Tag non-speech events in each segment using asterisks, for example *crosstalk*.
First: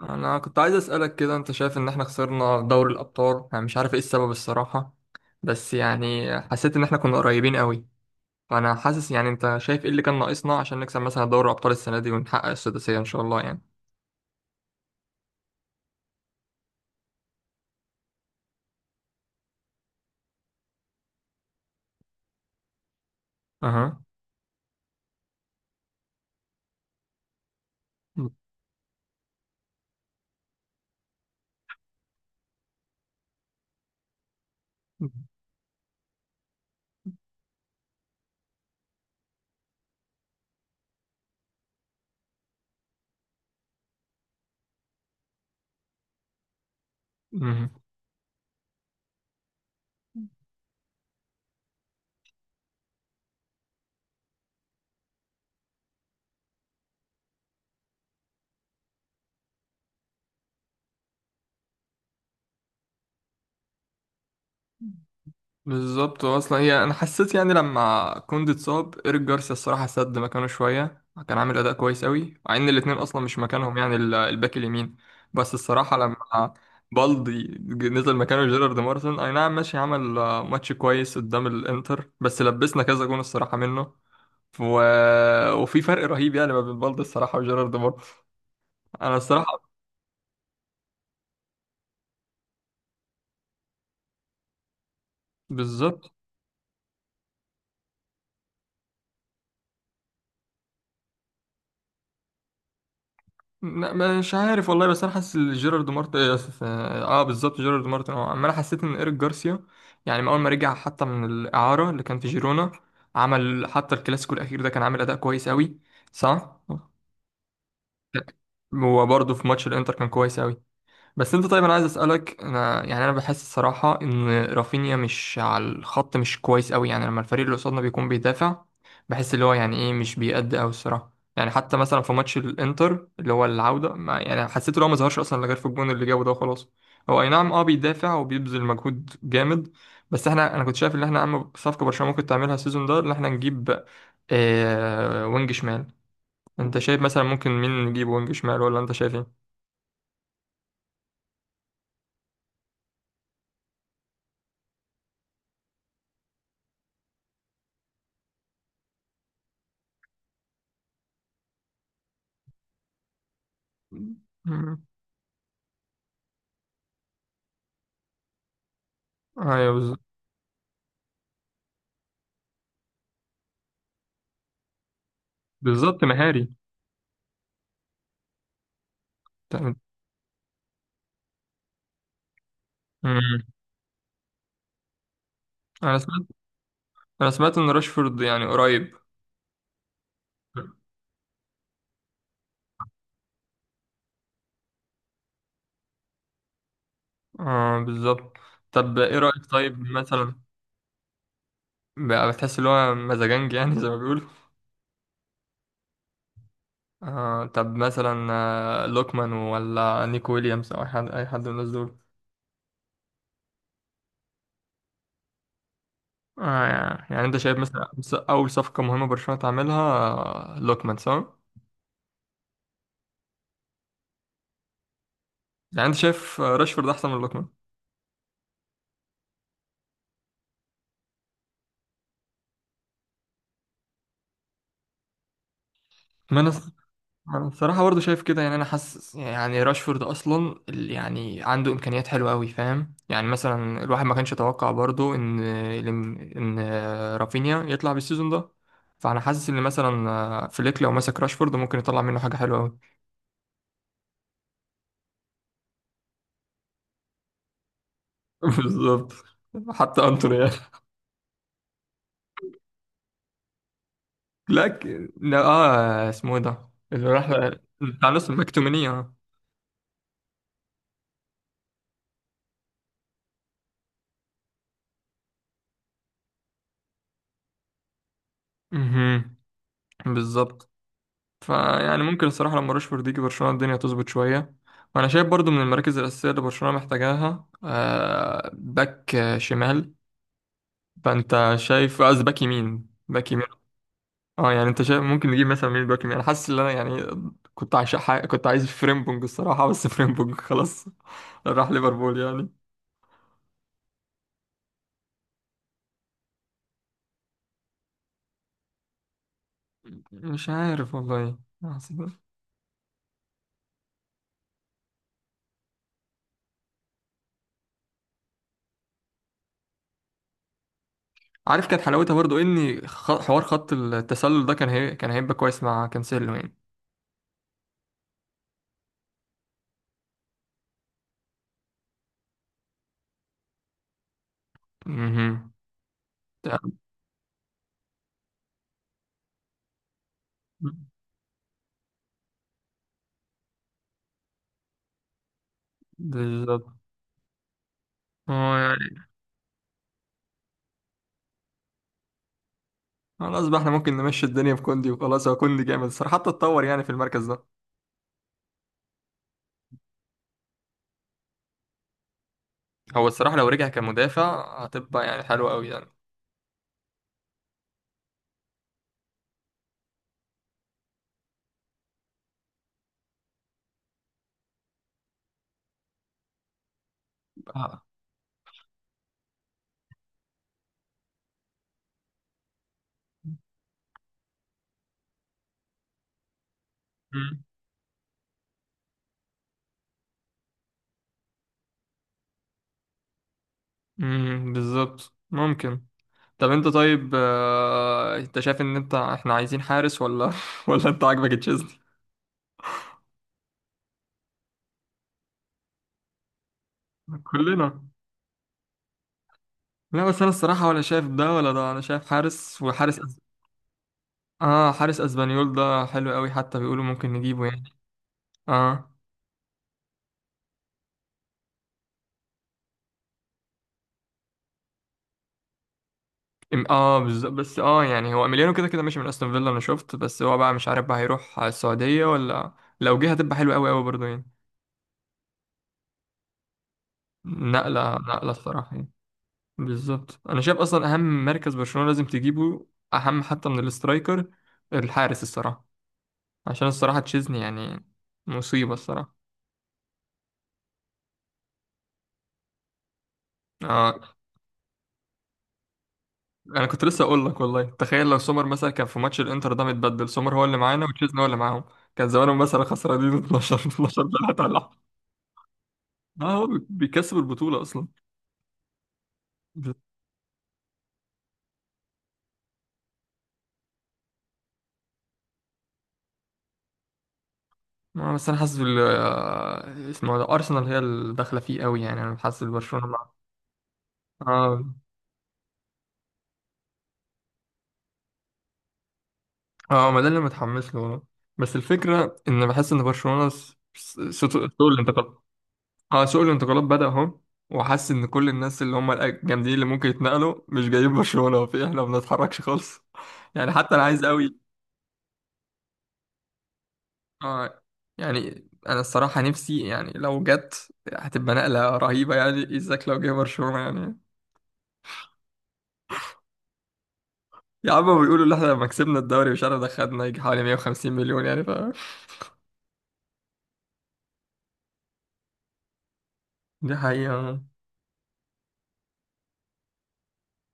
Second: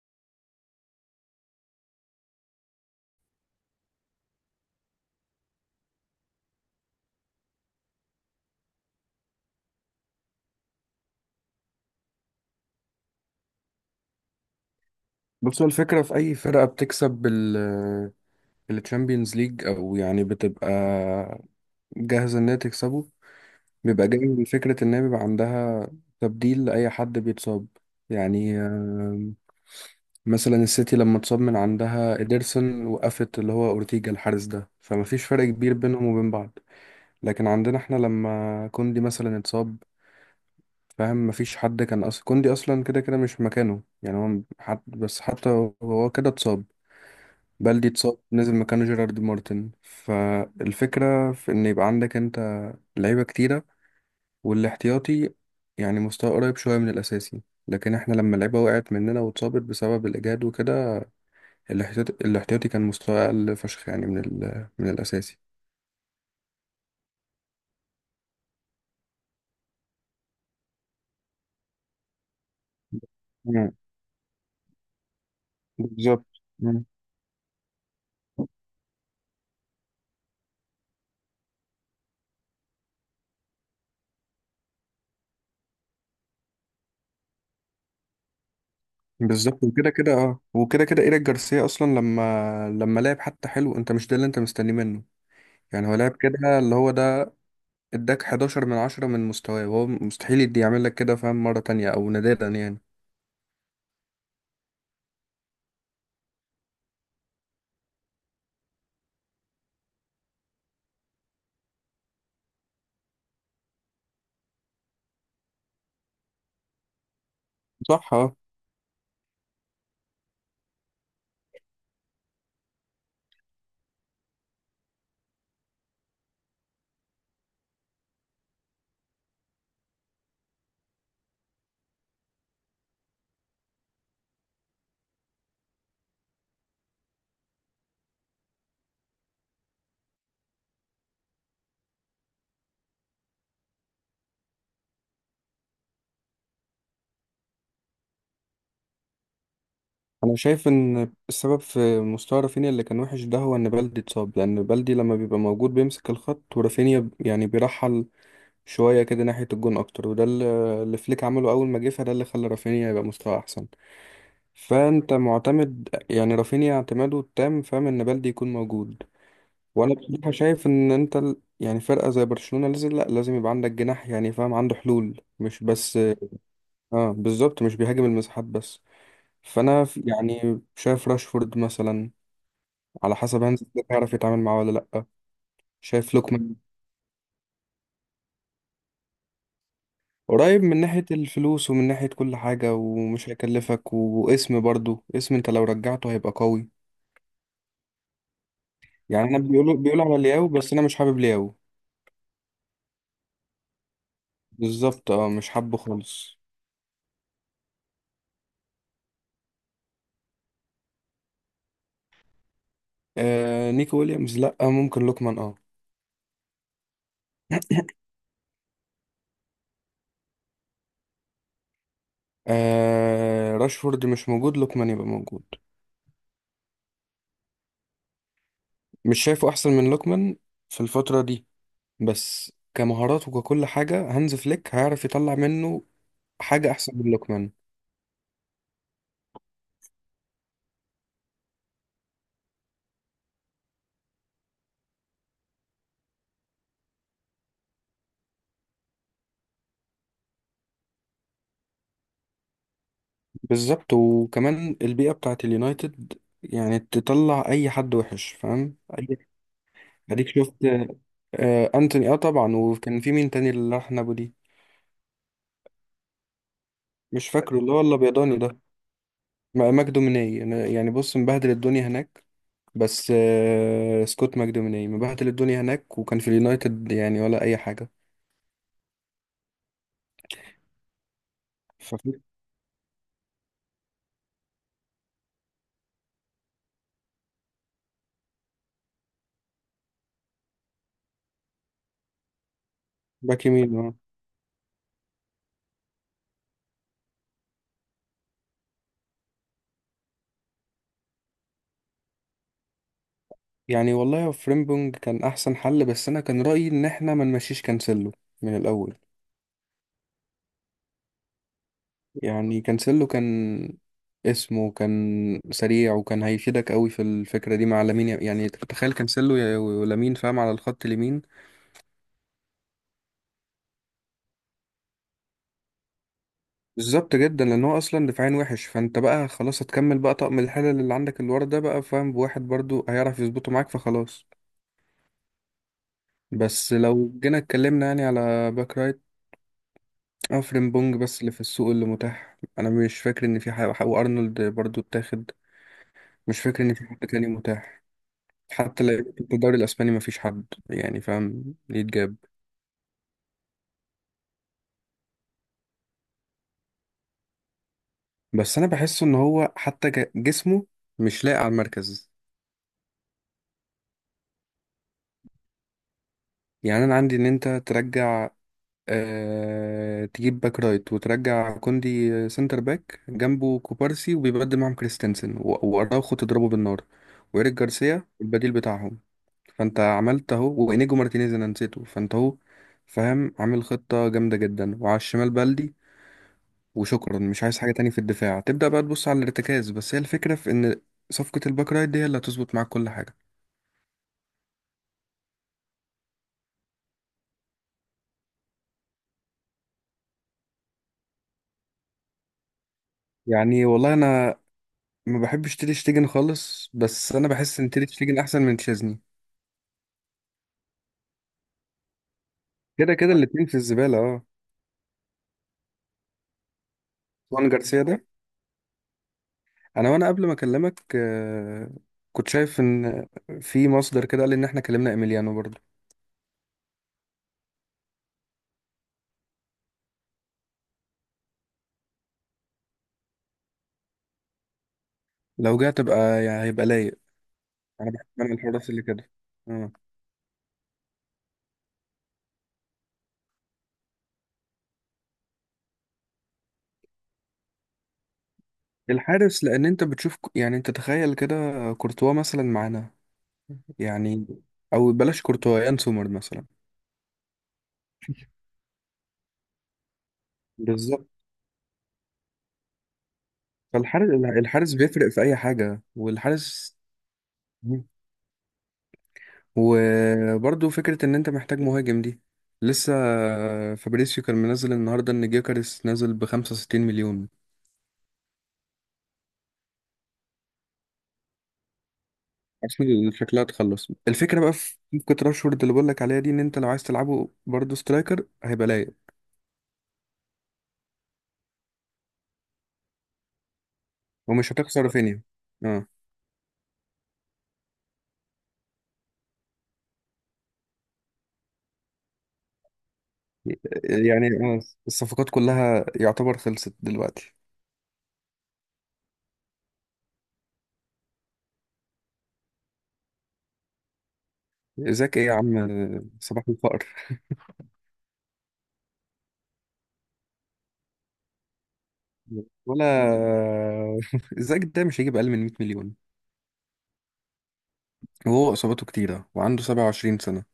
انا كنت عايز اسالك كده، انت شايف ان احنا خسرنا دوري الابطال؟ انا مش عارف ايه السبب الصراحه، بس يعني حسيت ان احنا كنا قريبين قوي. فانا حاسس، يعني انت شايف ايه اللي كان ناقصنا عشان نكسب مثلا دوري الابطال السنه دي ونحقق السداسيه ان شاء الله يعني؟ بص، هو الفكرة في أي فرقة بتكسب الشامبيونز ليج أو يعني بتبقى جاهزة إن هي تكسبه. اها. بيبقى جاي من فكرة إن هي بيبقى عندها تبديل لأي حد بيتصاب. يعني مثلا السيتي لما اتصاب من عندها إيدرسون، وقفت اللي هو أورتيجا الحارس ده، فمفيش فرق كبير بينهم وبين بعض. لكن عندنا إحنا لما كوندي مثلا اتصاب، فاهم؟ مفيش حد كان أصلا، كوندي أصلا كده كده مش مكانه، يعني هو حد بس. حتى هو كده اتصاب. بلدي اتصاب، نزل مكانه جيرارد مارتن. فالفكرة في إن يبقى عندك أنت لعيبة كتيرة، والاحتياطي يعني مستوى قريب شوية من الأساسي. لكن احنا لما اللعيبة وقعت مننا واتصابت بسبب الإجهاد وكده، الاحتياطي كان مستوى أقل فشخ، يعني من الأساسي. بالظبط، اصلا هي انا حسيت يعني لما كوندي اتصاب، ايريك جارسيا الصراحه سد مكانه شويه، كان عامل اداء كويس قوي، مع ان الاثنين اصلا مش مم. مكانهم يعني الباك اليمين. بس الصراحه بالظبط. لما مم. بالدي نزل مكانه جيرارد مارتن، اي نعم ماشي، عمل ماتش كويس قدام الانتر، بس لبسنا كذا جون الصراحه منه و... وفي فرق رهيب يعني ما بين بالدي الصراحه وجيرارد مارتن. انا بالظبط، الصراحه وكده كده ايريك جارسيا اصلا، لما لعب حتى حلو، انت مش ده اللي انت مستنيه منه؟ يعني هو بالظبط. لعب كده، اللي هو ده، اداك 11 من 10 من مستواه، وهو مستحيل يدي يعمل لك كده فاهم مرة تانية، او نادرا يعني. لا، مش عارف والله، بس انا حاسس إن جيرارد مارتن اه آسف، آه، آه، بالظبط جيرارد مارتن اه، اما انا حسيت ان ايريك جارسيا يعني من اول ما رجع حتى من الاعاره اللي كان في جيرونا، عمل حتى الكلاسيكو الاخير ده، كان عامل اداء كويس قوي. صح. صح، اه. هو برضه في ماتش الانتر كان كويس قوي. بس انت طيب، انا عايز اسالك، انا يعني انا بحس الصراحه ان رافينيا مش على الخط، مش كويس قوي، يعني لما الفريق اللي قصادنا بيكون بيدافع، بحس اللي هو يعني ايه، مش بيأدي قوي الصراحه، يعني حتى مثلا في ماتش الانتر اللي هو العوده، ما يعني حسيت ان هو ما ظهرش اصلا غير في الجون اللي جابه ده وخلاص. هو اي نعم اه، بيدافع وبيبذل مجهود جامد، بس احنا انا كنت شايف ان احنا اهم صفقه برشلونه ممكن تعملها السيزون ده ان احنا نجيب آه وينج شمال. انت شايف مثلا ممكن مين نجيب وينج شمال ولا انت شايف ايه؟ انا شايف ان السبب في مستوى رافينيا اللي كان وحش ده هو ان بلدي اتصاب، لان بلدي لما بيبقى موجود بيمسك الخط، ورافينيا يعني بيرحل شوية كده ناحية الجون اكتر. وده اللي فليك عمله اول ما جه، فده اللي خلى رافينيا يبقى مستوى احسن. مم. فانت معتمد يعني رافينيا اعتماده التام فاهم ان بلدي يكون موجود. ايوه وانا بالظبط. بصراحه شايف ان انت يعني فرقه زي برشلونه لازم، لا، لازم يبقى عندك جناح، يعني فاهم عنده حلول، مش بس. بالظبط مهاري. اه بالظبط، مش بيهاجم المساحات بس. تمام. فانا يعني شايف راشفورد مثلا، على مم. حسب هانز فليك هيعرف يتعامل معاه ولا لا. انا شايف سمعت لوكمان انا سمعت ان راشفورد يعني قريب. قريب من ناحيه الفلوس ومن ناحيه كل حاجه، ومش هيكلفك، واسم برضو، اسم انت لو رجعته هيبقى قوي. اه بالظبط. طب ايه يعني انا، رأيك بيقولوا طيب بيقولوا على مثلا؟ لياو، بس انا مش حابب لياو. بقى بتحس ان هو مزاجنج يعني زي ما بيقولوا؟ بالظبط، اه، مش حابه خالص. آه طب مثلا لوكمان ولا نيكو ويليامز او اي حد، اي حد من الناس دول؟ آه نيكو ويليامز لا، ممكن لوكمان اه. آه يعني، يعني انت شايف *clears throat* مثلا اول صفقة مهمة برشلونة تعملها لوكمان صح؟ راشفورد مش موجود، لوكمان يبقى موجود. يعني انت شايف راشفورد احسن من لوكمان؟ مش شايفه احسن من لوكمان في الفترة دي، بس كمهارات وككل حاجة هانز فليك هيعرف يطلع منه ما انا، حاجة احسن من انا لوكمان. بصراحه برضه شايف كده يعني. انا حاسس يعني راشفورد اصلا يعني عنده امكانيات حلوه قوي، فاهم؟ يعني مثلا الواحد ما كانش يتوقع برضه ان، ان رافينيا يطلع بالسيزون ده. فانا حاسس ان مثلا فليك لو مسك راشفورد ممكن يطلع منه حاجه حلوه قوي. بالظبط، وكمان البيئة بتاعت اليونايتد يعني تطلع اي حد وحش *laughs* فاهم بالظبط. حتى اديك انتوني يعني. شفت. آه انتوني، طبعا. وكان في مين تاني اللي راح نابولي؟ لا لا اه، اسمه ايه ده اللي راح مش *laughs* فاكره، اللي هو بتاع نص الابيضاني ده، المكتومينية اه. ماجدو مني. يعني بص، مبهدل الدنيا هناك. بس سكوت ماكدوميناي مبهدل الدنيا هناك، وكان في اليونايتد يعني ولا اي حاجه. مهم. بالظبط. فيعني ففي ممكن الصراحة لما راشفورد يجي برشلونة الدنيا تظبط شوية. وأنا شايف برضو من المراكز الأساسية اللي برشلونة محتاجاها باك شمال، فأنت شايف قصدي باك يمين، باك يمين. باك يمين، اه. اه يعني، أنت شايف ممكن نجيب مثلا مين باك يمين؟ أنا حاسس إن أنا يعني كنت كنت عايز فريمبونج الصراحة، بس فريمبونج خلاص *laughs* راح ليفربول يعني. يعني والله فريمبونج كان احسن حل، بس انا كان رايي ان احنا ما نمشيش كانسيلو من الاول. مش عارف والله يعني كانسيلو كان اسمه، كان سريع، وكان هيفيدك قوي في الفكره دي مع لامين. يعني تخيل كانسيلو ولامين فاهم على الخط اليمين. عارف كانت حلاوتها برضو إن حوار خط التسلل ده كان هيبقى كويس مع كانسيلو يعني. بالظبط جدا، لان هو اصلا دفاعين وحش. فانت بقى خلاص هتكمل بقى طقم الحلل اللي عندك، اللي ورا ده بقى فاهم بواحد برضو هيعرف يظبطه معاك، فخلاص. مهم. بس لو جينا اتكلمنا يعني على باك رايت او فريمبونج، بس اللي في السوق اللي متاح، انا مش فاكر ان في حاجه. وارنولد برضو اتاخد. مش فاكر بالظبط. ان في حد تاني متاح، هو حتى يعني لو في الدوري الاسباني مفيش حد يعني فاهم يتجاب. خلاص بقى احنا ممكن نمشي الدنيا في كوندي وخلاص. هو كوندي جامد الصراحة، حتى اتطور يعني في المركز ده. بس انا بحس ان هو حتى جسمه مش لايق على المركز. هو الصراحة لو رجع كمدافع هتبقى يعني حلوة قوي يعني. يعني انا عندي ان انت ترجع، تجيب باك رايت، وترجع كوندي سنتر باك جنبه كوبارسي، وبيبدل معاهم كريستنسن و- وأراوخو تضربه بالنار، وإيريك اه. جارسيا البديل بتاعهم. فأنت عملت أهو. وإنيجو مارتينيز أنا نسيته، فأنت أهو فاهم عامل خطة جامدة جدا. وعلى الشمال بلدي وشكرا، مش امم عايز حاجة تاني في الدفاع. تبدأ بقى تبص على الارتكاز، بس هي الفكرة في إن صفقة الباك رايت دي هي اللي هتظبط معاك كل حاجة. أمم، بالظبط ممكن. طب انت طيب انت شايف ان انت احنا عايزين حارس ولا *laughs* ولا انت عاجبك تشيزني؟ يعني والله أنا ما بحبش تير شتيجن خالص، بس أنا بحس إن تير كلنا. شتيجن أحسن من تشيزني. لا بس انا الصراحة ولا شايف ده ولا ده، انا شايف حارس، كده كده الاتنين في الزبالة، اه. اه حارس اسبانيول ده حلو قوي، حتى بيقولوا ممكن نجيبه وان يعني. جارسيا ده، اه. انا قبل ما اكلمك كنت شايف ان في مصدر كده قال ان احنا كلمنا ايميليانو برضه. اه بالظبط، بس اه يعني هو اميليانو كده كده ماشي من استون فيلا انا شفت، بس هو بقى مش عارف بقى هيروح على السعودية ولا، لو جه هتبقى حلوة قوي قوي برضه يعني. لو جه تبقى يعني هيبقى لايق. انا نقلة، بحب نقلة انا الحراس الصراحة اللي يعني. كده، اه. بالظبط، انا شايف اصلا اهم مركز برشلونة لازم تجيبه، اهم حتى من الاسترايكر، الحارس الصراحة، عشان الصراحة تشيزني يعني مصيبة الصراحة. الحارس، لان انت بتشوف يعني انت تخيل كده كورتوا مثلا معانا، اه يعني، او بلاش كورتوا، يان سومر مثلا. انا كنت لسه اقول لك والله، تخيل لو سومر مثلا كان في ماتش الانتر ده متبدل، سومر هو اللي معانا بالظبط. وتشيزني هو اللي معاهم، كان زمانهم مثلا خسرانين 12 12 فالحارس 3 ولا الحارس حاجة. بيفرق في اي حاجة، *laughs* اه هو والحارس، بيكسب البطولة أصلا. بت- وبرضو فكرة ان انت محتاج مهاجم دي لسه. فابريسيو كان منزل النهاردة ان جيكاريس نازل ب 65 مليون. بس انا حاسس بال اسمه ده ارسنال هي اللي داخله فيه قوي، يعني انا حاسس برشلونه مع، ارسنال شكلها تخلص الفكرة بقى اه. في، كنت راشفورد اللي بقولك عليها دي ان انت لو عايز تلعبه برضو سترايكر هيبقى لايق، اه ما ده اللي متحمس له، بس الفكره ان بحس ان برشلونه سوق ومش هتخسر رافينيا. الانتقالات. اه. اه سوق الانتقالات بدأ اهو، وحاسس ان كل الناس اللي هم الجامدين اللي ممكن يتنقلوا مش جايين برشلونه، وفي احنا ما بنتحركش خالص *laughs* يعني، حتى انا عايز يعني قوي الصفقات كلها يعتبر خلصت دلوقتي. اه يعني. انا الصراحه نفسي يعني لو جت هتبقى نقله رهيبه يعني، ازاك لو جه برشلونه يعني. ازاك ايه يا عم، صباح الفقر. يا عم بيقولوا ان احنا لما كسبنا الدوري مش عارف دخلنا يجي حوالي 150 مليون يعني، ف ولا *laughs* ازاك ده مش هيجيب اقل من 100 مليون، دي حقيقة. وهو اصاباته كتيرة وعنده 27 سنة.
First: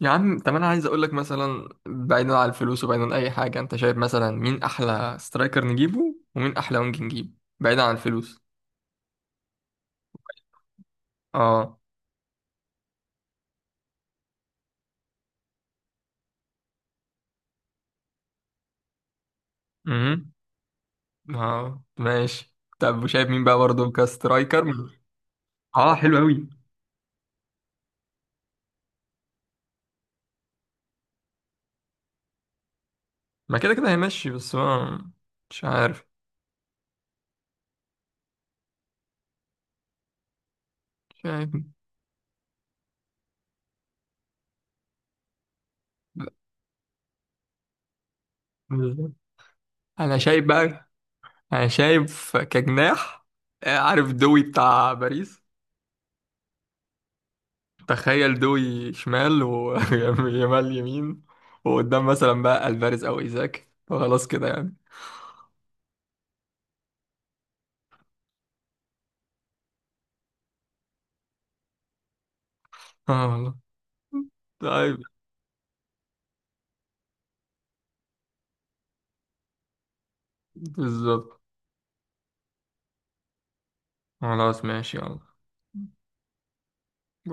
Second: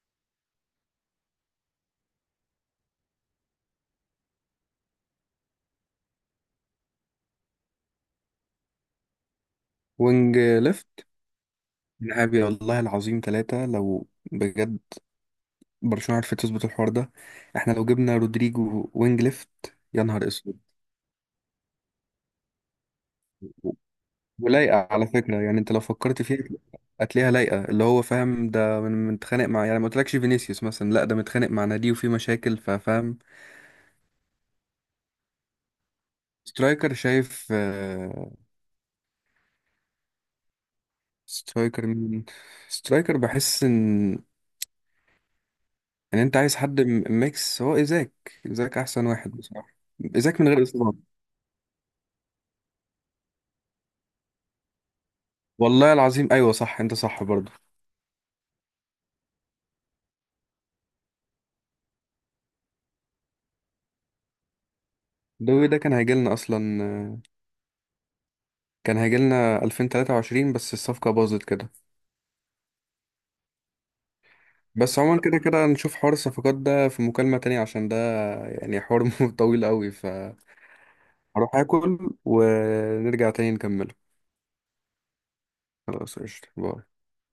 يا عم طب انا عايز اقول لك، مثلا بعيدا عن الفلوس وبعيدا عن اي حاجة، انت شايف مثلا مين احلى سترايكر نجيبه ومين احلى وينج نجيبه، بعيدا عن الفلوس؟ وينج ليفت اه. نهائي، والله العظيم، ثلاثة لو بجد برشلونة عرفت تظبط الحوار ده. احنا لو جبنا رودريجو وينج ليفت، يا نهار امم. اسود. اه ماشي. طب وشايف مين بقى برضه ولايقة على فكرة، يعني انت لو اه حلو فكرت فيها قوي. هتلاقيها لايقة، اللي هو فاهم ده، من متخانق مع، يعني ما قلتلكش فينيسيوس مثلا؟ لا ده متخانق مع نادي وفي مشاكل، ففاهم. ما كده كده هيمشي بس هو، مش عارف. سترايكر شايف؟ شايف، سترايكر مين؟ سترايكر بحس ان انت عايز حد ميكس، هو ايزاك. ايزاك احسن واحد بصراحة، انا ايزاك شايف من غير بقى، اصابات. انا شايف كجناح عارف دوي بتاع باريس؟ والله العظيم، ايوه صح، انت صح برضه. تخيل دوي شمال، ويمال *laughs* يمين، وقدام مثلا بقى الفاريز او ايزاك وخلاص كده يعني. الدوري ده كان هيجيلنا اصلا، كان هيجيلنا 2023، بس الصفقة باظت كده. اه والله. طيب. بس عموما كده كده نشوف حوار الصفقات ده في مكالمة تانية، عشان ده يعني حوار *laughs* طويل قوي، فهروح بالظبط. اكل ونرجع تاني نكمله. خلاص ماشي يلا. خلاص قشطة، باي.